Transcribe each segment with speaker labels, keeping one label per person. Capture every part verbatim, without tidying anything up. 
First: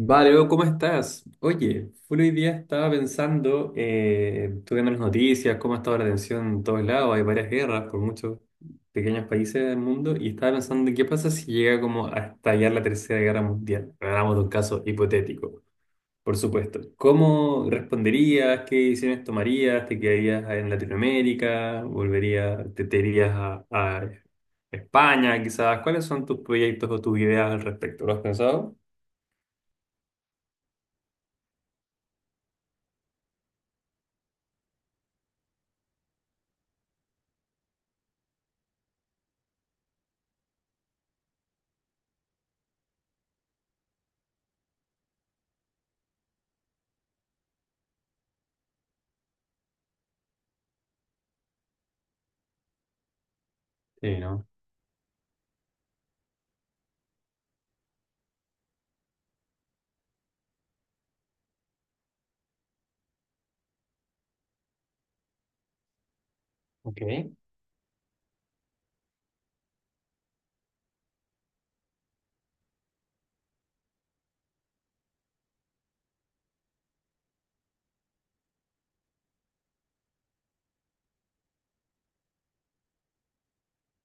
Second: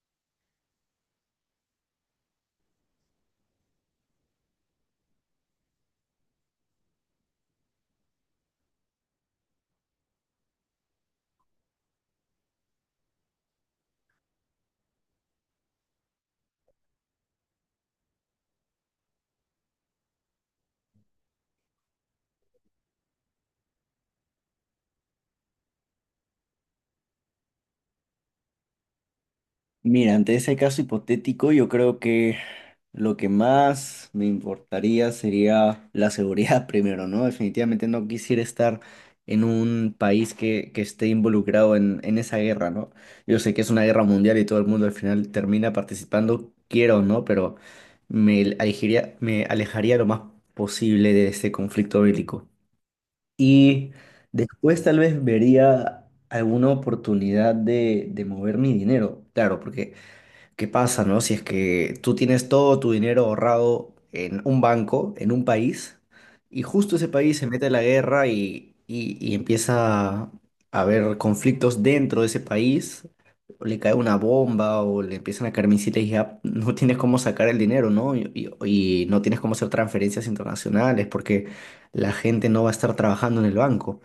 Speaker 1: Vale, Leo, ¿cómo estás? Oye, full hoy día estaba pensando, eh, estuve viendo las noticias, cómo ha estado la tensión en todos lados, hay varias guerras por muchos pequeños países del mundo, y estaba pensando, ¿qué pasa si llega como a estallar la Tercera Guerra Mundial? Hablamos de un caso hipotético, por supuesto. ¿Cómo responderías? ¿Qué decisiones tomarías? ¿Te quedarías en Latinoamérica? ¿Volverías, te, te irías a, a España quizás? ¿Cuáles son tus proyectos o tus ideas al respecto? ¿Lo has pensado?
Speaker 2: Mira, ante ese caso hipotético, yo creo que lo que más me importaría sería la seguridad primero, ¿no? Definitivamente no quisiera estar en un país que, que esté involucrado en, en esa guerra, ¿no? Yo sé que es una guerra mundial y todo el mundo al final termina participando, quiero o no, pero me alejaría, me alejaría lo más posible de este conflicto bélico. Y
Speaker 1: Sí, ¿no?
Speaker 2: después tal vez vería alguna oportunidad de, de mover mi dinero, claro, porque ¿qué pasa, no? Si es que tú tienes todo tu dinero ahorrado en un banco, en un país, y justo
Speaker 1: Ok.
Speaker 2: ese país se mete a la guerra y, y- y empieza a haber conflictos dentro de ese país, o le cae una bomba o le empiezan a caer misiles y ya no tienes cómo sacar el dinero, ¿no? Y, y- y no tienes cómo hacer transferencias internacionales porque la gente no va a estar trabajando en el banco.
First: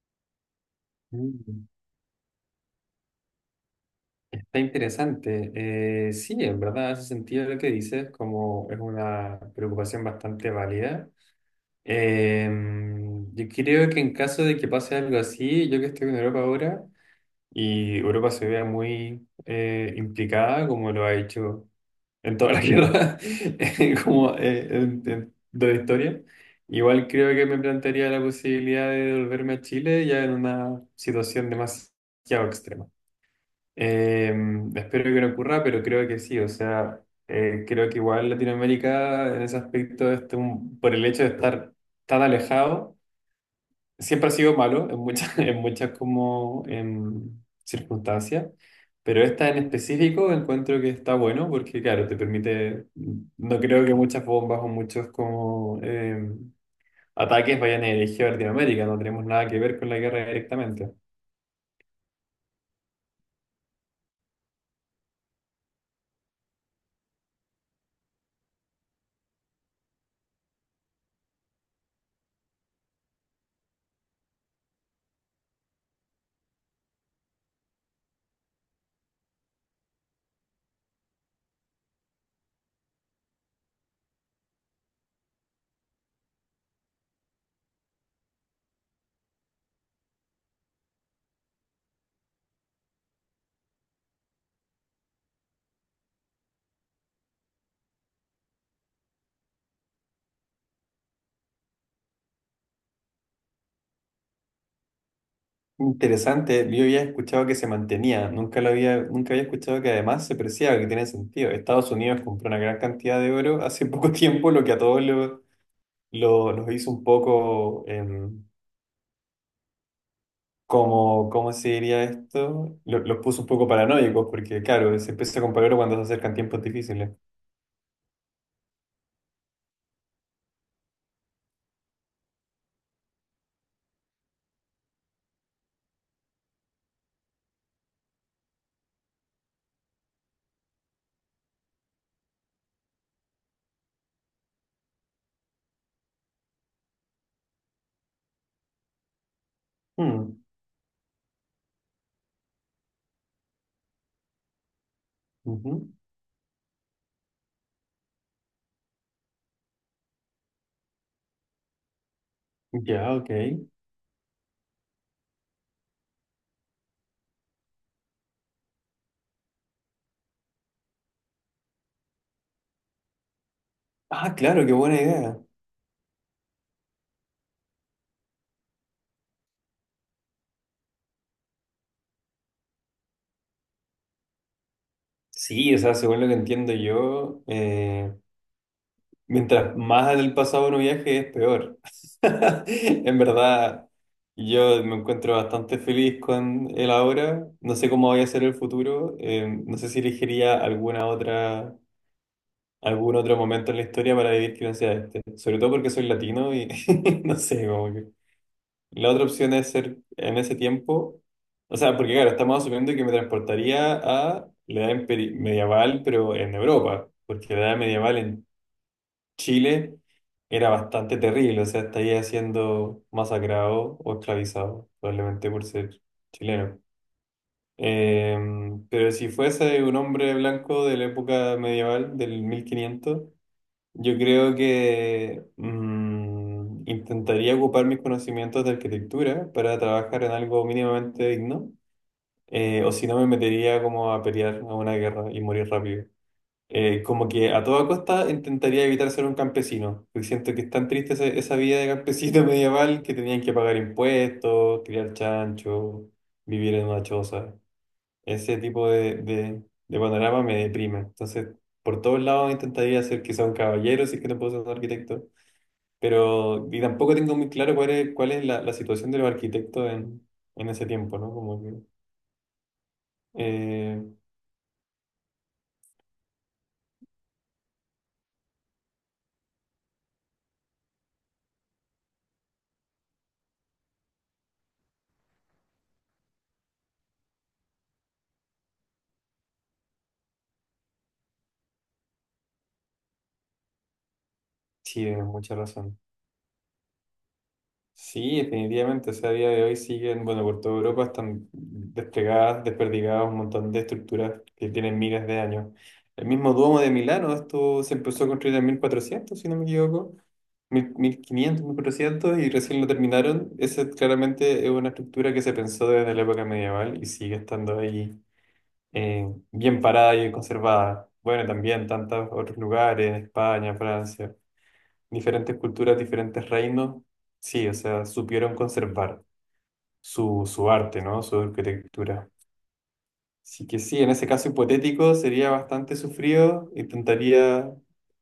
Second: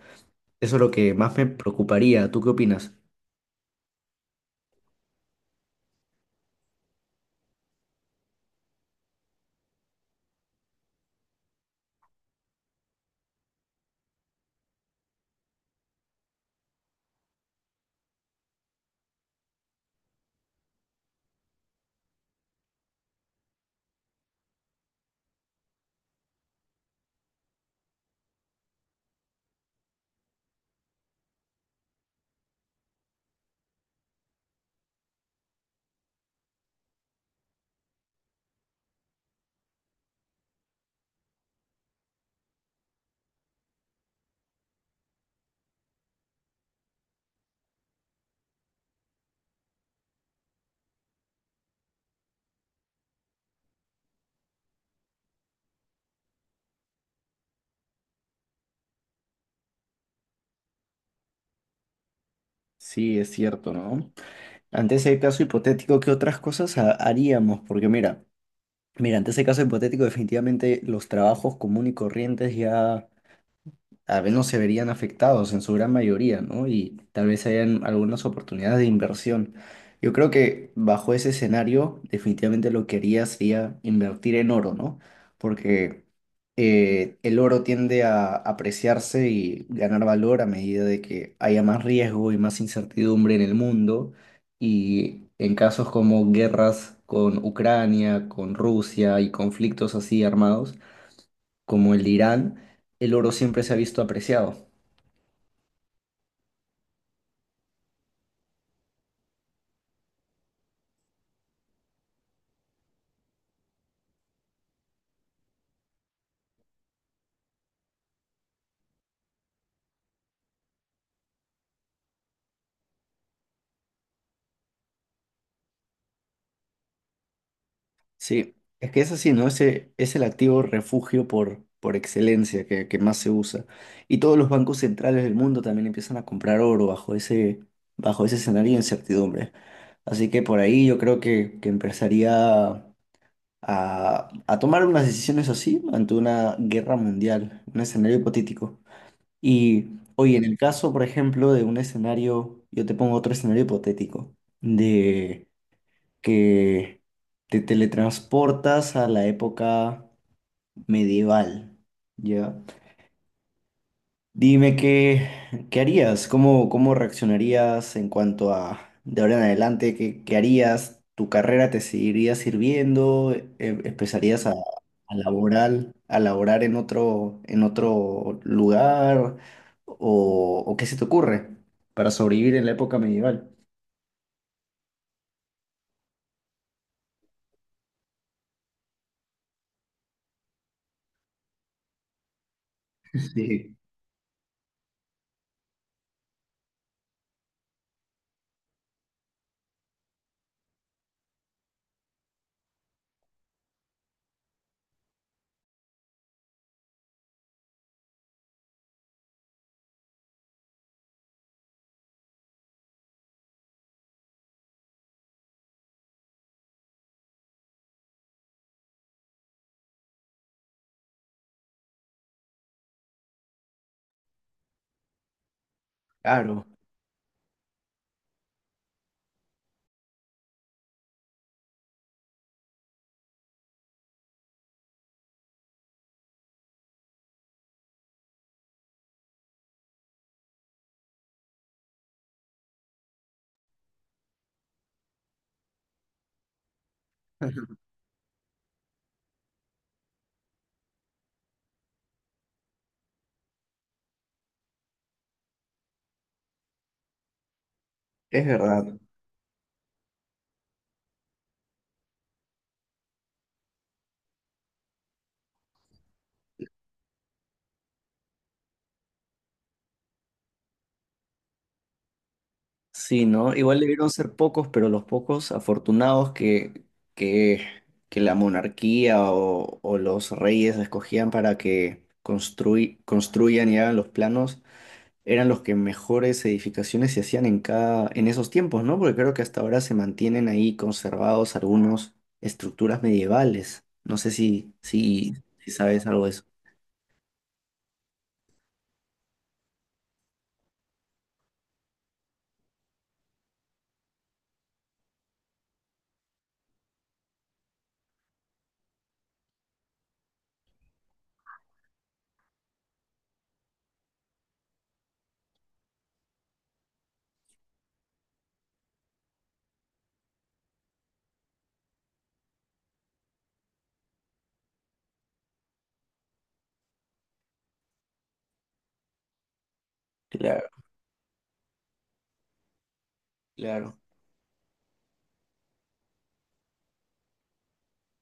Speaker 2: Eso es lo que más me
Speaker 1: Mm,
Speaker 2: preocuparía. ¿Tú qué opinas?
Speaker 1: Está interesante. Eh, sí, en verdad, ese sentido lo que dices como es una preocupación bastante válida. Eh, yo creo que en caso de que pase algo así, yo que estoy en Europa ahora y Europa se vea muy eh, implicada, como lo ha hecho en toda la guerra, eh, como eh, en- en- de la historia, igual creo que me plantearía la posibilidad de volverme a Chile ya en una situación demasiado extrema. Eh, Espero que no ocurra, pero creo que sí. O sea, eh, creo que igual Latinoamérica en ese aspecto, este, un- por el hecho de estar tan alejado, siempre ha sido malo en muchas, en muchas como em, circunstancias. Pero esta en específico encuentro que está bueno porque, claro, te permite, no creo que muchas bombas o muchos como em, ataques vayan dirigidos a Latinoamérica, no tenemos nada que ver con la guerra directamente.
Speaker 2: Sí, es cierto, ¿no? Ante ese caso hipotético, ¿qué otras cosas ha- haríamos? Porque mira, mira, ante ese caso hipotético, definitivamente los trabajos común y corrientes ya al menos se verían afectados en su gran mayoría, ¿no? Y tal vez hayan algunas oportunidades de inversión. Yo creo que bajo ese escenario, definitivamente lo que haría sería invertir en oro, ¿no? Porque eh, el oro tiende a apreciarse y ganar valor a medida de que haya más riesgo y más incertidumbre en el mundo. Y en casos como guerras con Ucrania, con Rusia y conflictos así armados como el de Irán, el oro siempre se ha visto apreciado.
Speaker 1: Interesante, yo había escuchado que se mantenía, nunca lo había, nunca había escuchado que además se preciaba, que tiene sentido. Estados Unidos compró una gran cantidad de oro hace poco tiempo, lo que a todos lo, lo- los hizo un poco, em, como, ¿cómo se diría esto? Lo- los puso un poco paranoicos, porque claro, se empieza a comprar oro cuando se acercan tiempos difíciles.
Speaker 2: Sí, es que es así, ¿no? Ese es el activo refugio por, por excelencia que, que más se usa. Y todos los bancos centrales del mundo también empiezan a comprar oro bajo ese, bajo ese escenario de incertidumbre. Así que por ahí yo creo que, que empezaría a, a tomar unas decisiones así ante una guerra mundial, un escenario hipotético. Y oye,
Speaker 1: Hmm,
Speaker 2: en el caso, por ejemplo, de un escenario, yo te pongo otro escenario hipotético, de
Speaker 1: ujú,
Speaker 2: que te teletransportas a la época medieval, ¿ya?
Speaker 1: Ya, ok.
Speaker 2: Dime qué, qué harías, cómo, cómo reaccionarías en cuanto a de ahora en adelante, qué, qué harías, tu carrera te seguiría sirviendo, ¿E-
Speaker 1: Ah,
Speaker 2: empezarías a,
Speaker 1: claro, qué buena
Speaker 2: a
Speaker 1: idea.
Speaker 2: laborar, a laborar en otro, en otro lugar, o, o qué se te ocurre para sobrevivir en la época medieval.
Speaker 1: Sí, o sea, según lo que entiendo yo, eh, mientras más en el pasado uno viaje, es peor. En
Speaker 2: Sí,
Speaker 1: verdad, yo me encuentro bastante feliz con el ahora. No sé cómo vaya a ser el futuro. Eh, no sé si elegiría alguna otra, algún otro momento en la historia para vivir que no sea este. Sobre todo porque soy latino y no sé, como que. La otra opción es ser en ese tiempo. O sea, porque claro, estamos asumiendo que me transportaría a la edad imperi- medieval, pero en Europa. Porque la edad medieval en Chile era bastante terrible, o sea, estaría siendo masacrado o esclavizado, probablemente por ser
Speaker 2: claro,
Speaker 1: chileno. Eh, pero si fuese un hombre blanco de la época medieval, del mil quinientos, yo creo que mm, intentaría ocupar mis conocimientos de arquitectura para trabajar en algo mínimamente digno, eh, o si no me metería como a pelear a una guerra y morir rápido. Eh, como que a toda costa intentaría evitar ser un campesino, porque siento que es tan triste ese- esa vida de campesino medieval que tenían que pagar impuestos, criar chancho, vivir en una choza.
Speaker 2: es
Speaker 1: Ese tipo
Speaker 2: verdad.
Speaker 1: de, de, de panorama me deprime. Entonces, por todos lados intentaría ser quizá un caballero, si es que no puedo ser un arquitecto, pero y tampoco tengo muy claro cuál es, cuál es la, la situación de los arquitectos en, en ese tiempo, ¿no? Como que,
Speaker 2: Sí, ¿no? Igual
Speaker 1: eh,
Speaker 2: debieron ser pocos, pero los pocos afortunados que, que, que la monarquía o, o los reyes escogían para que construy- construyan y hagan los planos eran los que mejores edificaciones se hacían en cada, en esos tiempos, ¿no? Porque creo que hasta ahora se mantienen ahí conservados algunos estructuras medievales. No sé si,
Speaker 1: sí, tienes
Speaker 2: si,
Speaker 1: mucha
Speaker 2: si
Speaker 1: razón.
Speaker 2: sabes algo de eso.
Speaker 1: Sí, definitivamente, o sea, a día de hoy siguen, bueno, por toda Europa están desplegadas, desperdigadas un montón de estructuras que tienen miles de años. El mismo Duomo de Milano, esto se empezó a construir en mil cuatrocientos, si no me equivoco, mil- 1500, mil cuatrocientos, y recién lo terminaron. Esa claramente es una estructura que se pensó desde la época medieval y sigue estando ahí eh, bien parada y conservada. Bueno, también tantos otros lugares, España, Francia, diferentes culturas, diferentes reinos, sí, o sea, supieron conservar su,
Speaker 2: Claro,
Speaker 1: su arte, ¿no? Su arquitectura. Así que
Speaker 2: claro.
Speaker 1: sí, en ese caso hipotético sería bastante sufrido, intentaría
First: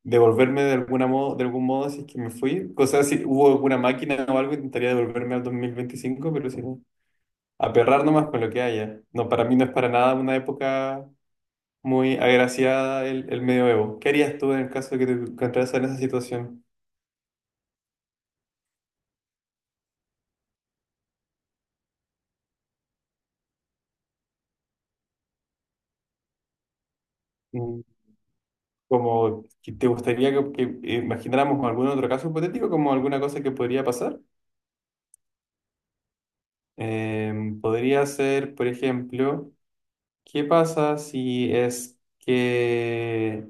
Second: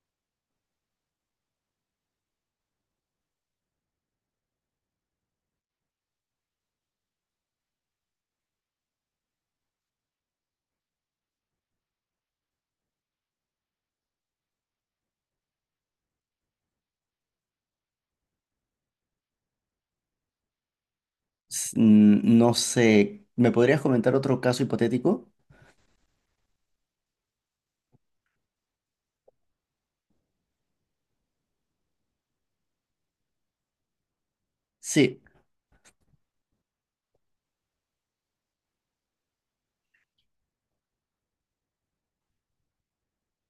Speaker 1: devolverme de alguna modo, de algún modo si es que me fui. O sea, si hubo alguna máquina o algo, intentaría devolverme al dos mil veinticinco, pero si no, aperrar nomás con lo que haya. No, para mí no es para nada una época muy agraciada el, el medioevo. ¿Qué harías tú en el caso de que te encontraras en esa situación?
Speaker 2: S- mm, No sé, ¿me podrías comentar otro caso hipotético?
Speaker 1: Mm. Como, que ¿te gustaría que, que eh, imagináramos algún otro caso hipotético, como alguna cosa que podría pasar?
Speaker 2: Sí.
Speaker 1: Em, podría ser, por ejemplo, ¿qué pasa si es que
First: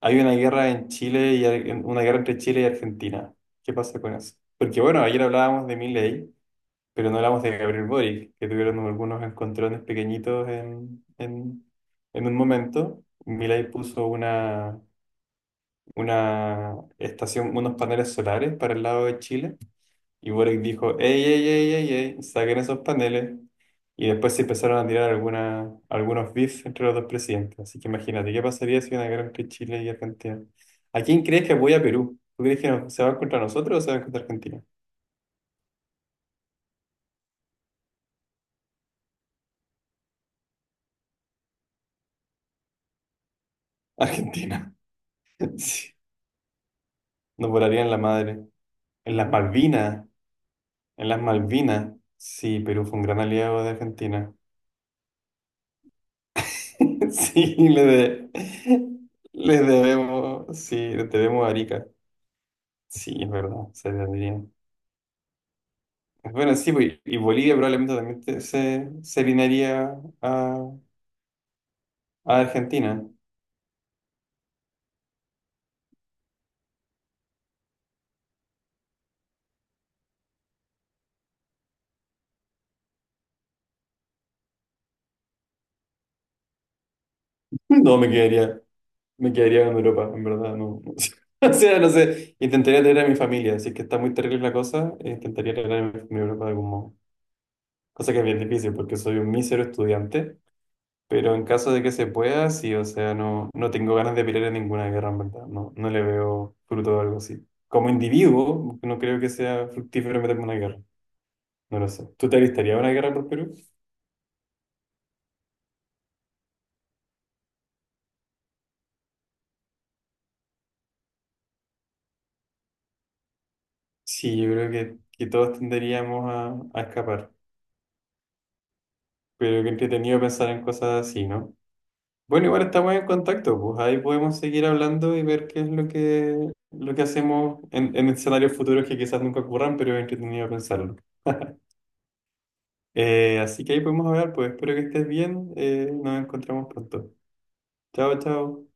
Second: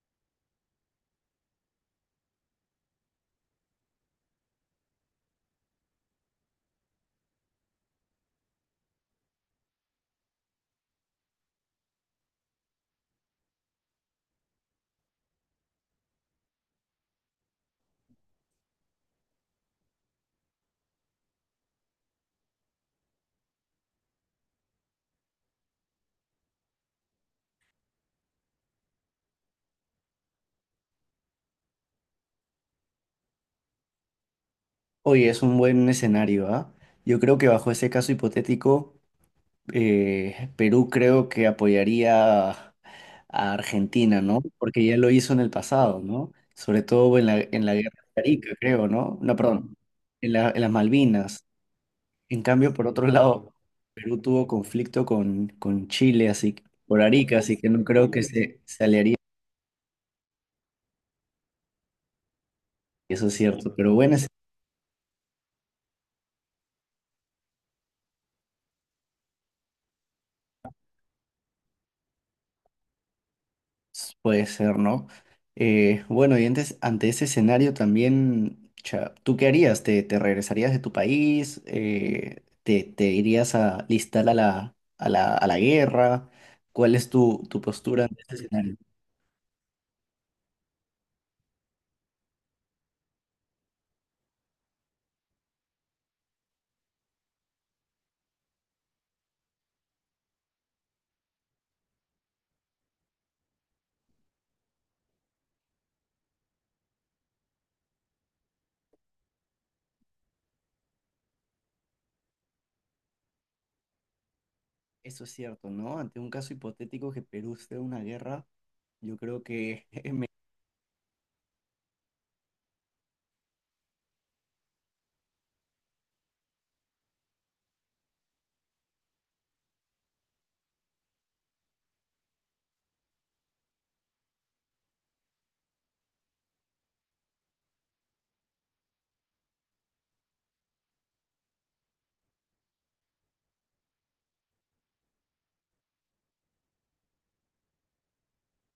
Speaker 1: hay una guerra en Chile y hay- una guerra entre Chile y Argentina? ¿Qué pasa con eso? Porque bueno, ayer hablábamos de Milei, pero no hablamos de Gabriel Boric, que tuvieron algunos encontrones pequeñitos en, en, en un momento. Milei puso una una estación, unos paneles solares para el lado de Chile. Y Boric dijo, ey, ey, ey, ey, ey, saquen esos paneles. Y después se empezaron a tirar alguna, algunos beef entre los dos presidentes. Así que imagínate, ¿qué pasaría si hubiera una guerra entre Chile y Argentina? ¿A quién crees que apoya a Perú? ¿Tú crees que no- se va contra nosotros o se va contra Argentina?
Speaker 2: Oye, es un buen escenario, ¿ah? Yo creo que bajo ese caso hipotético, eh, Perú creo que apoyaría a Argentina, ¿no?
Speaker 1: Argentina.
Speaker 2: Porque ya lo hizo en el
Speaker 1: Sí.
Speaker 2: pasado, ¿no? Sobre todo en la,
Speaker 1: Nos
Speaker 2: en la
Speaker 1: volarían la
Speaker 2: guerra de
Speaker 1: madre.
Speaker 2: Arica, creo,
Speaker 1: En
Speaker 2: ¿no?
Speaker 1: las
Speaker 2: No, perdón,
Speaker 1: Malvinas.
Speaker 2: en la- en las
Speaker 1: En las
Speaker 2: Malvinas.
Speaker 1: Malvinas.
Speaker 2: En
Speaker 1: Sí,
Speaker 2: cambio,
Speaker 1: Perú
Speaker 2: por
Speaker 1: fue un
Speaker 2: otro
Speaker 1: gran
Speaker 2: lado,
Speaker 1: aliado de
Speaker 2: Perú
Speaker 1: Argentina.
Speaker 2: tuvo conflicto con, con Chile, así, que- por Arica,
Speaker 1: Sí,
Speaker 2: así que
Speaker 1: le,
Speaker 2: no creo que
Speaker 1: de-
Speaker 2: se, se aliaría,
Speaker 1: le debemos, sí, le debemos a Arica. Sí,
Speaker 2: eso
Speaker 1: es
Speaker 2: es
Speaker 1: verdad,
Speaker 2: cierto,
Speaker 1: se
Speaker 2: pero bueno.
Speaker 1: debería. Bueno, sí, pues, y Bolivia probablemente también te- se, se alinearía a, a Argentina.
Speaker 2: S- Puede ser, ¿no? Eh, bueno, y antes, ante ese escenario también, cha, ¿tú qué harías? ¿Te, te regresarías de tu país? Eh, ¿te, te irías a listar a la, a la, a la guerra? ¿Cuál es tu, tu
Speaker 1: No,
Speaker 2: postura
Speaker 1: me
Speaker 2: ante este
Speaker 1: quedaría,
Speaker 2: escenario?
Speaker 1: me quedaría en Europa, en verdad, no. No sé. O sea, no sé, intentaría tener a mi familia, así que está muy terrible la cosa, eh, intentaría tener a mi familia en Europa de algún modo. Cosa que es bien difícil porque soy un mísero estudiante. Pero en caso de que se pueda, sí, o sea, no, no tengo ganas de pelear en ninguna guerra, en verdad. No, no le veo fruto a algo así. Como individuo, no creo que sea fructífero meterme en una guerra. No lo sé. ¿Tú te alistarías a una guerra por Perú?
Speaker 2: Eso es cierto, ¿no? Ante un caso hipotético que Perú esté en una guerra, yo creo que
Speaker 1: Sí, yo creo que, que todos tenderíamos a, a escapar. Pero qué entretenido pensar en cosas así, ¿no? Bueno, igual estamos en contacto, pues ahí podemos seguir hablando y ver qué es lo que, lo que hacemos en, en escenarios futuros que quizás nunca ocurran, pero es entretenido pensarlo. Eh, así que ahí podemos hablar, pues espero que estés bien. eh, Nos encontramos pronto. Chao, chao.